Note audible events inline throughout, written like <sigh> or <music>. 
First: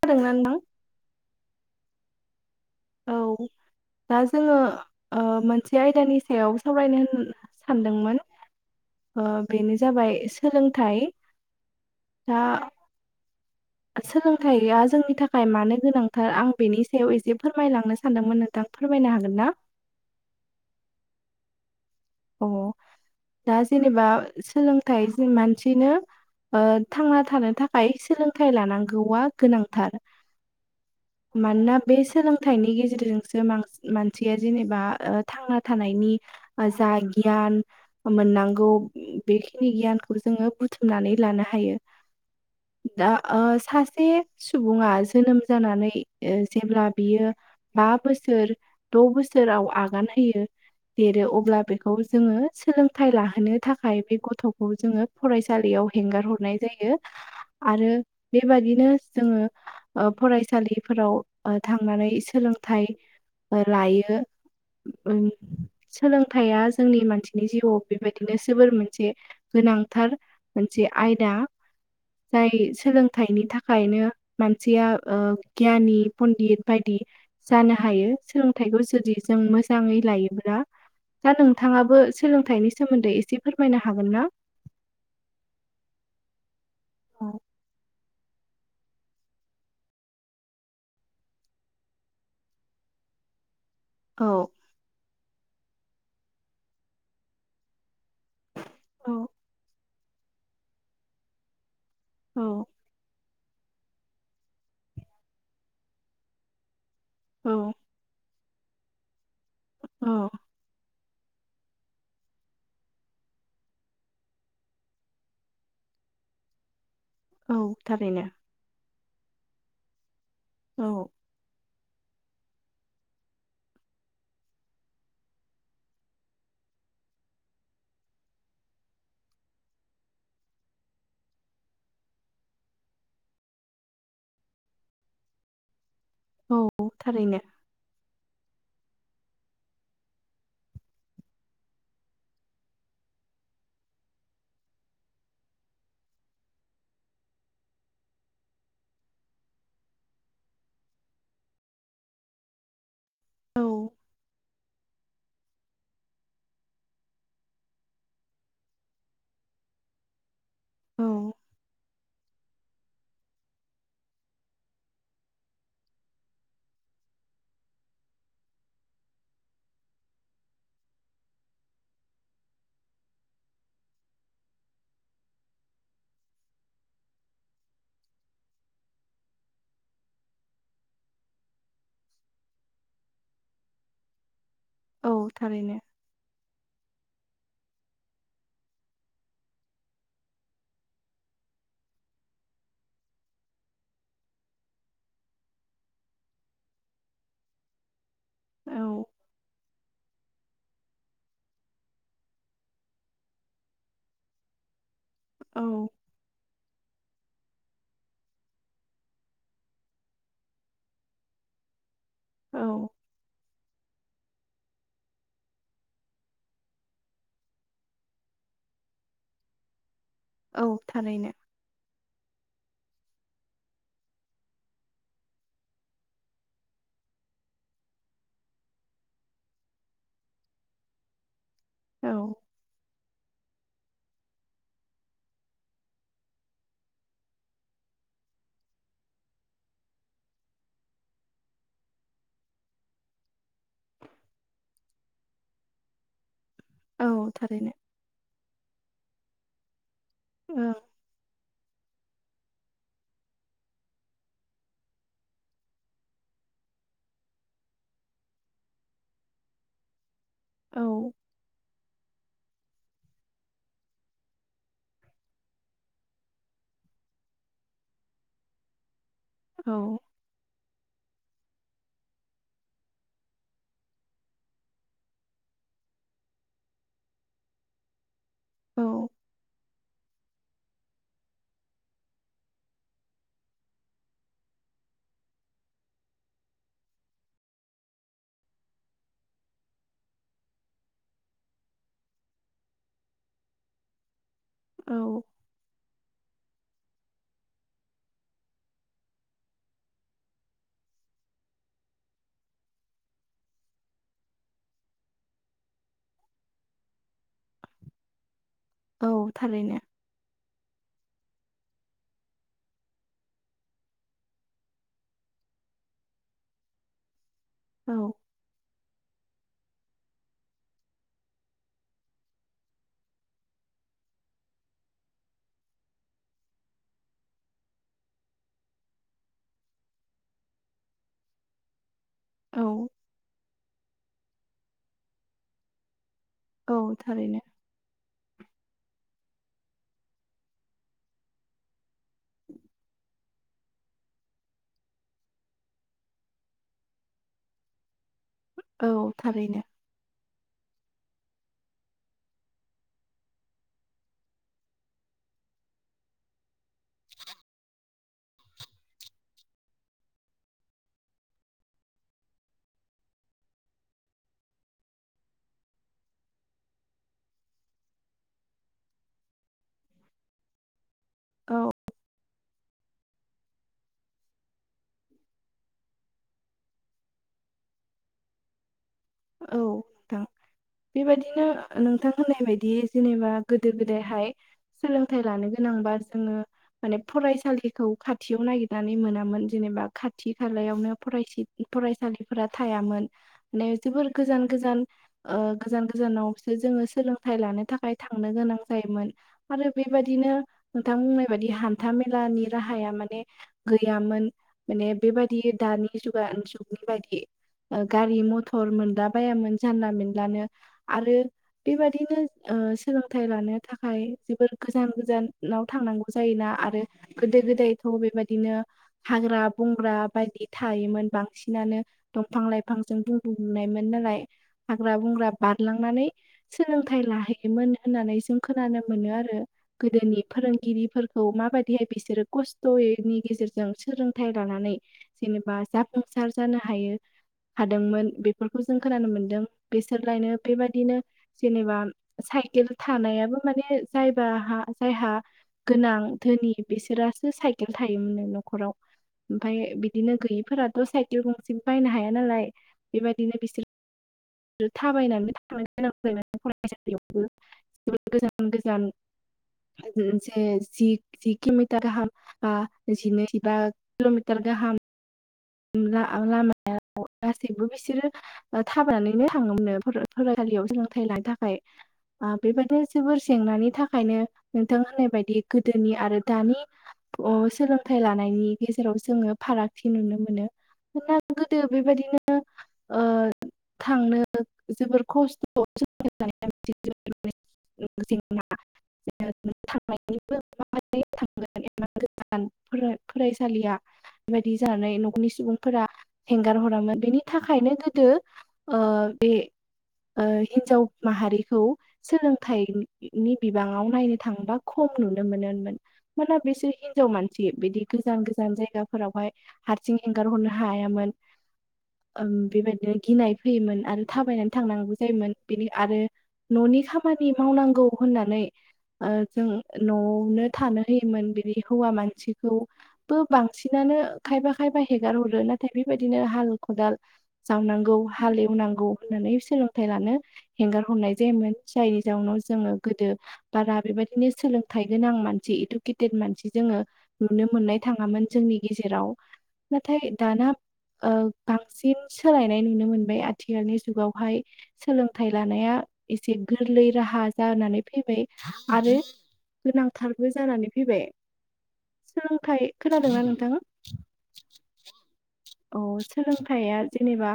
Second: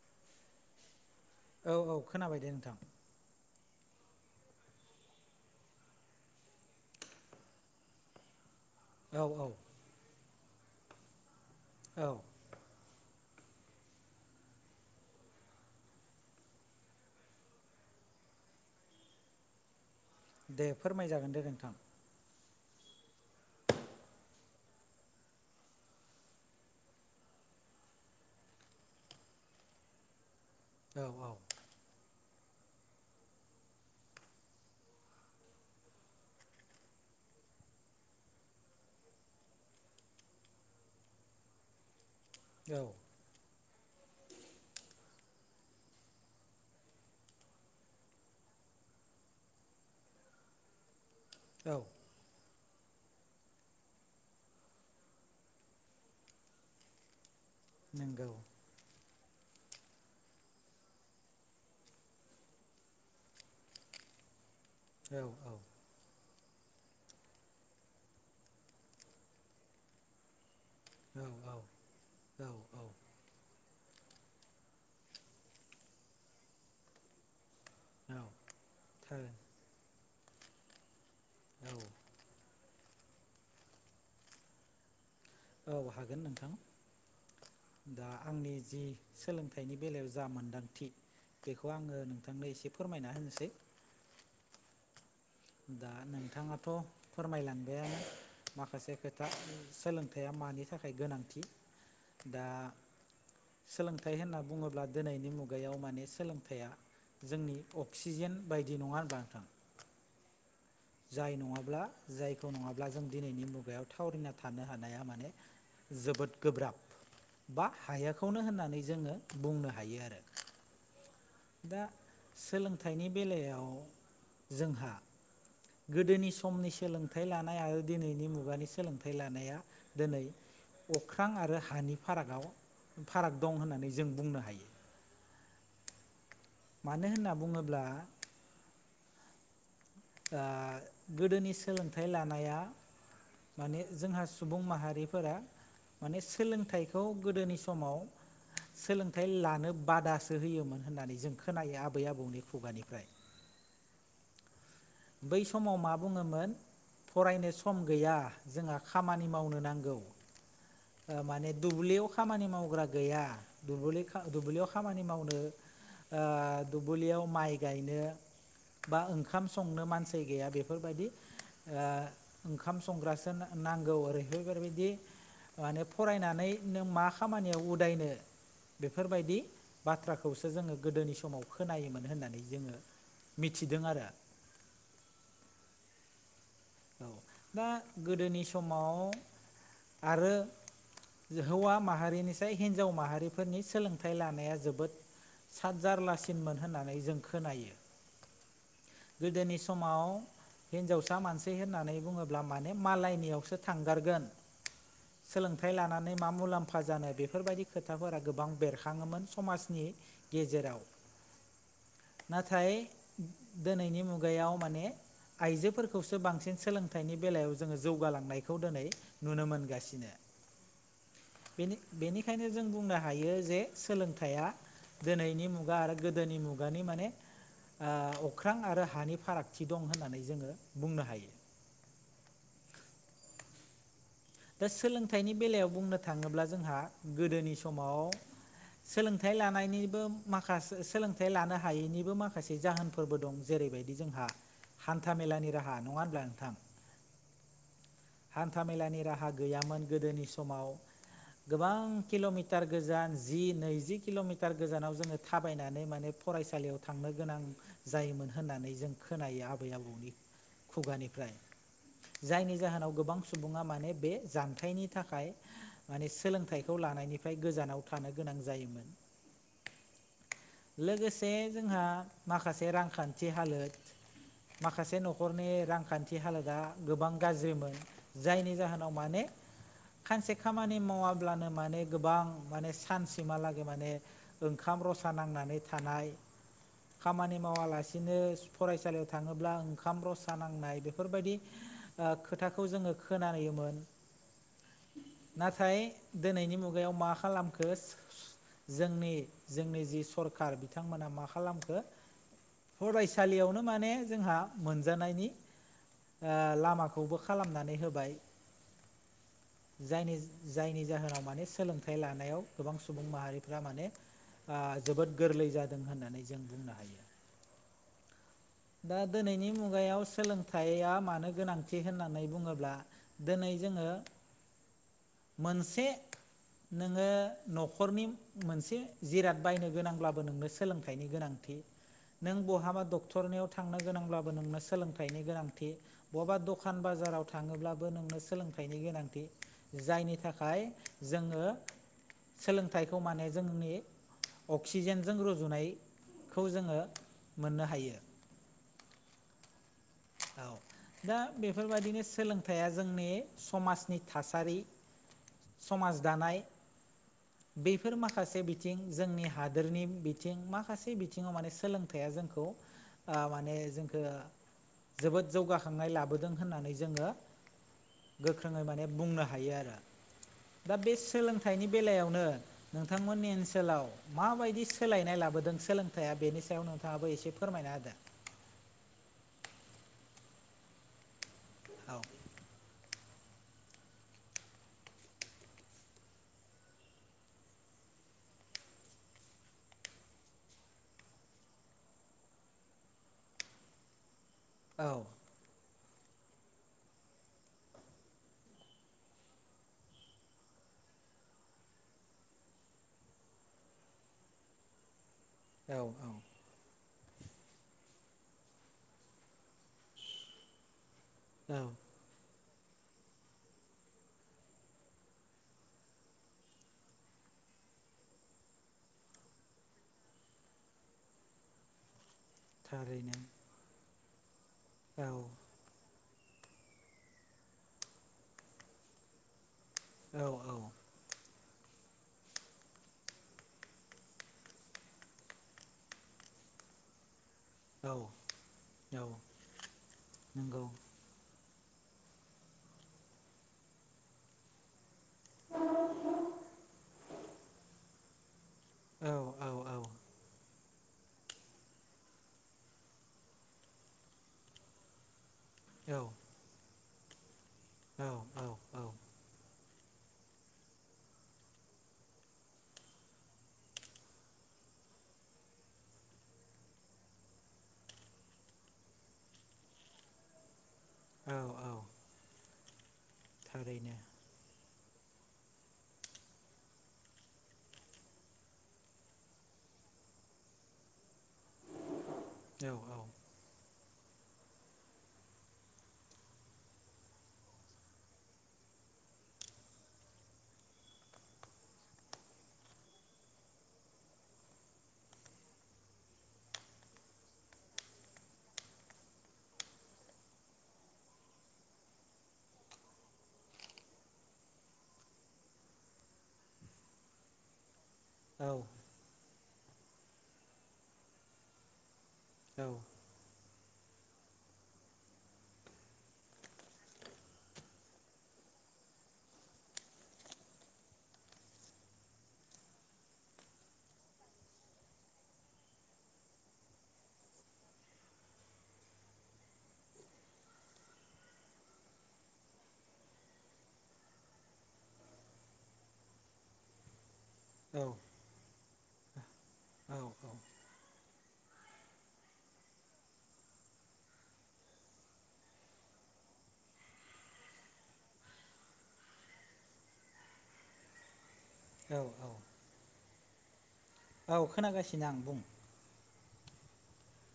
<unintelligible> औ औ खोनाबाय दे नोंथां औ दा जोङो मोनसे आयदानि सायाव सावरायनो सानदोंमोन औ औ बेनो जाबाय सोलोंथाइ औ दा सोलोंथाइया जोंनि थाखाय मानो गोनांथार आं बेनि सायाव एसे फोरमायलांनो सानदोंमोन नोंथां फोरमायनो हागोन ना दे फोरमायजागोन दे नोंथां अ दा जेनेबा सोलोंथाइ मानसिनो थांना थानो थाखाय सोलोंथाइ लानांगौआ गोनांथार औ औ मानोना बे सोलोंथाय फिथाइनि गेजेरजोंसो मानसिया जेनेबा थांना थानायनि ओ जा गियान मोननांगौ बेखिनि गियानखौ जोङो बुथुमनानै लानो हायो औ दा सासे सुबुङा जोनोम जानानै जेब्ला बियो बा बोसोर द' बोसोराव आगान होयो देरो अब्ला औ बेखौ जोङो सोलोंथाइ लाहोनो थाखाय बे गथ'खौ जोङो फरायसालियाव हेंगार हरनाय जायो <inaudible> आरो नंगौ बेबायाददिनो जोङो फरायसालिफोराव थांनानै सोलोंथाइ लायो औ औ सोलों थाया जोंनि मानसिनि जिउआव बेबायदिनो जोबोर मोनसे गोनांथार मोनसे आयदा औ औ जाय सोलों फिथाइनि थाखायनो मानसिया गियानि पन्डत बायदि जानो हायो औ सोलोंथाइखौ जुदि जों थारैनो मोजाङै लायोब्ला दा नोंथाङाबो सोलोंथाइनि सोमोन्दै एसे फोरमायनो हागोन ना औ हागोन नोंथां औ दा आंनि जि सोलोंथाइनि बेलायाव जा मोनदांथि बेखौ आङो नोंथांनो एसे फोरमायना होनोसै औ दा नोंथाङाथ' फोरमायलांबाय आानो माखासे खोथा सोलों खोथाया मानि थाखाय गोनांथि दा औ सोलोंथाइ होनना बुङोब्ला दिनैनि मुगायाव माने सोलोंथाइया औ जोंनि अक्सिजेन बायदि नङा होनबा नोंथां औ जाय नङाब्ला जायखौ नङाब्ला जों दिनैनि मुगायाव थावरिना थानो हानाया माने जोबोद गोब्राब औ बा थारैनो हायाखौनो होननानै जोङो बुंनो हायो आरो औ दा सोलोंथाइनि बेलायाव जोंहा गोदोनि समनि सोलोंथाइ लानाय आरो दिनैनि मुगानि सोलोंथाइ लानाया दिनै अख्रां आरो हानि फारागाव फाराग दं होननानै जों बुंनो हायो औ मानो होनना थारैनो बुङोब्ला ओ गोदोनि सोलोंथाइ लानाया माने जोंहा सुबुं माहारिफोरा माने सोलोंथाइखौ गोदोनि समाव सोलोंथाइ लानो बादासो होयोमोन होननानै जों खोनायो आबै आबौनि खुगानिफ्राय। औ बै समाव मा बुङोमोन फरायनो सम गैया जोंहा खामानि मावनो नांगौ ओ औ माने दुब्लियाव खामानि मावग्रा गैया दुबुलि खा दुब्लियाव खामानि मावनो ओ दुब्लियाव माइ गायनो बा ओं खाम संनो मानसि गैया बेफोरबायदि ओ ओंखाम संग्रासो ना-नांगौ ओरैहाय बेफोरबायदि माने फरायनानै नों मा खामानियाव उदायनो बेफोरबायदि बाथ्राखौसो जोङो गोदोनि समाव खोनायोमोन होननानै जोङो मिथिदों आरो। औ थारैनो। औ दा गोदोनि समाव आरो हौवा माहारिनिसाय हिन्जाव माहारिफोरनि सोलोंथाइ लानाया जोबोद सात जारलासिनमोन होननानै जों खोनायो। औ गोदोनि समाव हिन्जावसा मानसि होननानै बुङोब्ला माने मालायनियावसो थांगारगोन औ सोलोंथाइ लानानै मा मुलाम्फा जानो बेफोरबायदि खोथाफोरा गोबां बेरखाङोमोन समाजनि गेजेराव औ नाथाय दोनैनि मुगायाव माने आइजोफोरखौसो बांसिन सोलोंथाइनि बेलायाव जोङो जौगालांनायखौ दोनै नुनो मोनगासिनो। औ थारैनो। बेनि-बेनिखायनो जों बुंनो हायो जे सोलोंथाइया दोनैनि मुगा आरो गोदोनि मुगानि माने ओ अ ख्रां आरो हानि फारागथि दं होननानै जोङो बुंनो हायो। औ दा सोलोंथाइनि बेलायाव बुंनो थाङोब्ला जोंहा गोदोनि समाव सोलोंथाइ लानायनिबो माखास सोलोंथाइ लानो हायैनिबो माखासे जाहोन फोरबो दं जेरैबायदि जोंहा हान्था मेलानि राहा नङा होनब्ला नोंथां? औ थारैनो। हान्थामेलानि राहा गैयामोन गोदोनि समाव औ गोबां किल'मिटार गोजान जि नैजि किल'मिटार गोजानाव जोङो थाबायनानै माने फरायसालियाव थांनो गोनां जायोमोन होननानै जों खोनायो आबै आबौनि औ खुगानिफ्राय जायनि जाहोनाव गोबां सुबुङा माने बे जानथायनि थाखाय माने सोलोंथाइखौ लानायनिफ्राय गोजानाव थानो गोनां जायोमोन। औ लोगोसे जोंहा माखासे रांखान्थि हालोद माखासे न'खरनि रांखान्थि हालोदा गोबां गाज्रिमोन जायनि जाहोनाव औ नाव माने खानसे खामानि मावाब्लानो माने गोबां माने सानसिमहालागै माने ओंखाम रसा नांनानै थानाय खामानि मावालासिनो स फरायसालियाव थाङोब्ला ओंखाम रसा नांनाय बेफोरबायदि ओ खोथाखौ जोङो खोनायोमोन औ नाथाय दिनैनि मुगायाव मा खालामखो जोंनि जोंनि जि सरखार बिथांमोना मा खालामखो? फरायसालियावनो माने जोंहा मोनजानायनि आ लामाखौबो खालामनानै होबाय। औ थारैनो। जायनि जायनि जाहोनाव माने सोलोंथाइ लानायाव गोबां सुबुं माहारिफ्रा माने ओ जोबोद गोरलै जादों होननानै जों बुंनो हायो। औ! दा दोनैनि मुगायाव सोलोंथाइया मानो गोनांथि होननानै बुङोब्ला दोनै जोङो मोनसे नोङो न'खरनि मोनसे जिराद बायनो गोनांब्लाबो नोंनो सोलोंथाइनि गोनांथि। नों बहाबा औ डक्टरनियाव थांनो गोनांब्लाबो नोंनो सोलोंथाइनि गोनांथि बहाबा डक- दखान औ बाजाराव थारैनो थाङोब्लाबो नोंनो सोंलों बेनि गोनांथि जायनि थाखाय जोङो सोलोंथाइखौ माने जोंनि अक्सिजेनजों रुजुनाय खौ जोङो मोननो हायो। औ थारैनो। औ दा बेफोरबायदिनो सोलोंथाइया जोंनि समाजनि थासारि समाज दानाय बेफोर माखासे बिथिं जोंनि हादोरनि बिथिं माखासे बिथिङाव माने सोलोंथाइया जोंखौ आ माने जोंखो जोबोद जौगाखांनाय लाबोदों होननानै जोङो गोख्रोङै माने बुंनो हायो आरो। दा बे सोलोंथाइनि औ बेलायावनो नोंथांमोननि ओनसोलाव माबायदि सोलायनाय लाबोदों सोलोंथाइया बेनि सायाव नोंथाङाबो एसे फोरमायना होदो? औ नोंथां बेबायदिनो नोंथां होननाय बायदि जेनेबा गोदो गोदायहाय सोलोंथाइ लानो गोनांबा जोङो माने फरायसालिखौ खाथियाव नागिरनानै मोनामोन जेनेबा खाथि खालायावनो फराय--थि- फरायसालिफोरा थायामोन ने जोबोर गोजान गोजान औ ओ गोजान गोजानावसो जोङो सोलोंथाइ लानो थाखाय थांनो गोनां जायोमोन। आरो बेबायदिनो नोंथां बुंनाय बायदि हान्था मेलानि राहाया माने गैयामोन माने बेबायदि दि औ औ दानि जुगा जुगनि बायदि गारि मथर मोनद्ला बायामोन। जानला मोनलानो आरो औ बेबादिनो ओ सोलोंथाइ लानो थाखाय जोबोर गोजान गोजानाव थांनांगौ जायोना आरो गोदो गोदायथ' बेबायदिनो हाग्रा बंग्रा बायदि थायोमोन बांसिनानो। दंफां लाइफांजों थारैनो बुंफुंजोबनायमोन नालाय हाग्रा औ बंग्रा बार लांनानै सोलोंथाइ लाहैयोमोन होननानै जों खोनानो मोनो आरो। गोदोनि औ औ फोरोंगिरिफोर ख- खौ माबादिहाय बिसोरो खस्थ'यैनि गेजेरजों सोलोंथाइ लानानै जेनेबा जाफुंसार जानो हायो। औ हादोंमोन बेफोरखौ जों औ खोनानो मोनदों बेसोरलायनो नंगौ बेबादिनो जेनेबा साइकेल थानायाबो माने जायबा हा जायहा गोनां धोनि बिसोरासो साइकेल थायोमोन न'खराव। औ औ ओमफाय औ बिदिनो गैयैफोराथ' साइकेल गंसे बायनो हाया नालाय। बेबायदिनो बिसोर थाबायनानै थांनो औ गोनां जायोमोन फरायसालियावबो‌ गोजान गोजान जे जि खिमटार गाहाम। बा जिनै जिबा किल'मिटार गाहाम। दा लामायाव गासैबो बिसोरो थाबायनानैनो थाङोमोनो फरायसालियाव जो फैनाय औ थाखाय लानो औ थाखाय बेबायदिनो जोबोर जेंनानि थारैनो थाखायनो नोंथां होननाय बायदि गोदोनि आरो दानि अ' सोलोंथाइ लानायनि गेजेराव जोङो फारागथि नुनो मोन नो गोदो बेबायदिनो औ ओ थांनो जोबोर खस्थ' <unintelligible> जेंना <unintelligible> गोजान फरा फरायसालिया बेबायदि जानानै नखरनि सुबुंफोरा हेंगार हरामोन बेनि थाखायनो गोदो ओ बे ओ हिन्जाव माहारिखौ सोलोंथाइनि बिबाङाव नायनो थाङोबा खम नुनो मोनो मोन मोना बिसोर हिनजाव मानसि बिदि गोजान औ गोजान जायगाफोराव हाय हारसिं एंगार हरनो हायामोन। ओम औ बेबायदिनो गिनाय फैयोमोन आरो थाबायनानै थांनांगौ जायोमोन बेनि आरो न'नि खामानि मावनांगौ होननानै ओ जों न'आवनो थानो होयोमोन बिनि हौवा मानसिखौ बो बांसिनानो खायबा खायबा हेगार हरो नाथाय बेबायदिनो हाल खदाल जावनांगौ हालेवनांगौ होननानै सोलोंथाइ लानो हेंगार हरनाय जायोमोन जायनि जाउनाव जोङो गोदो बारा बेबायदिनो सोलोंथाइ गोनां मानसि इदुकेटेद मानसि जोङो नुनो औ मोननाय थाङामोन जोंनि गेजेराव औ नाथाय दाना ओ बांसिन सोलायनाय नुनो मोनबाय आथिखालनि जुगाव हाय सोलोंथाइ लानाया एसे गोरलै राहा जानानै फैबाय आरो गोनांथारबो जानानै फैबाय औ औ सोलोंथाइ खोनादोंना नोंथां औ खोनागासिनो आं बुं औ सोलोंथाइया जेनेबा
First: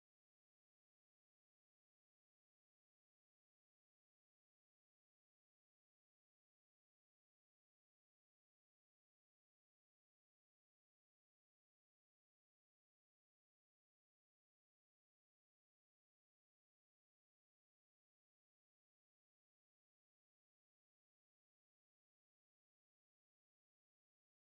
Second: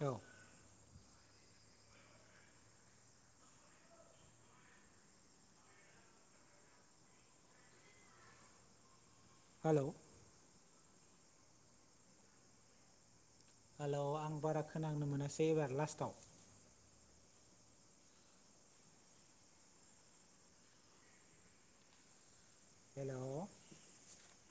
औ हेलौ हेलौ आं बारा खोनांनो मोनासै एबार लास्टाव हेलौ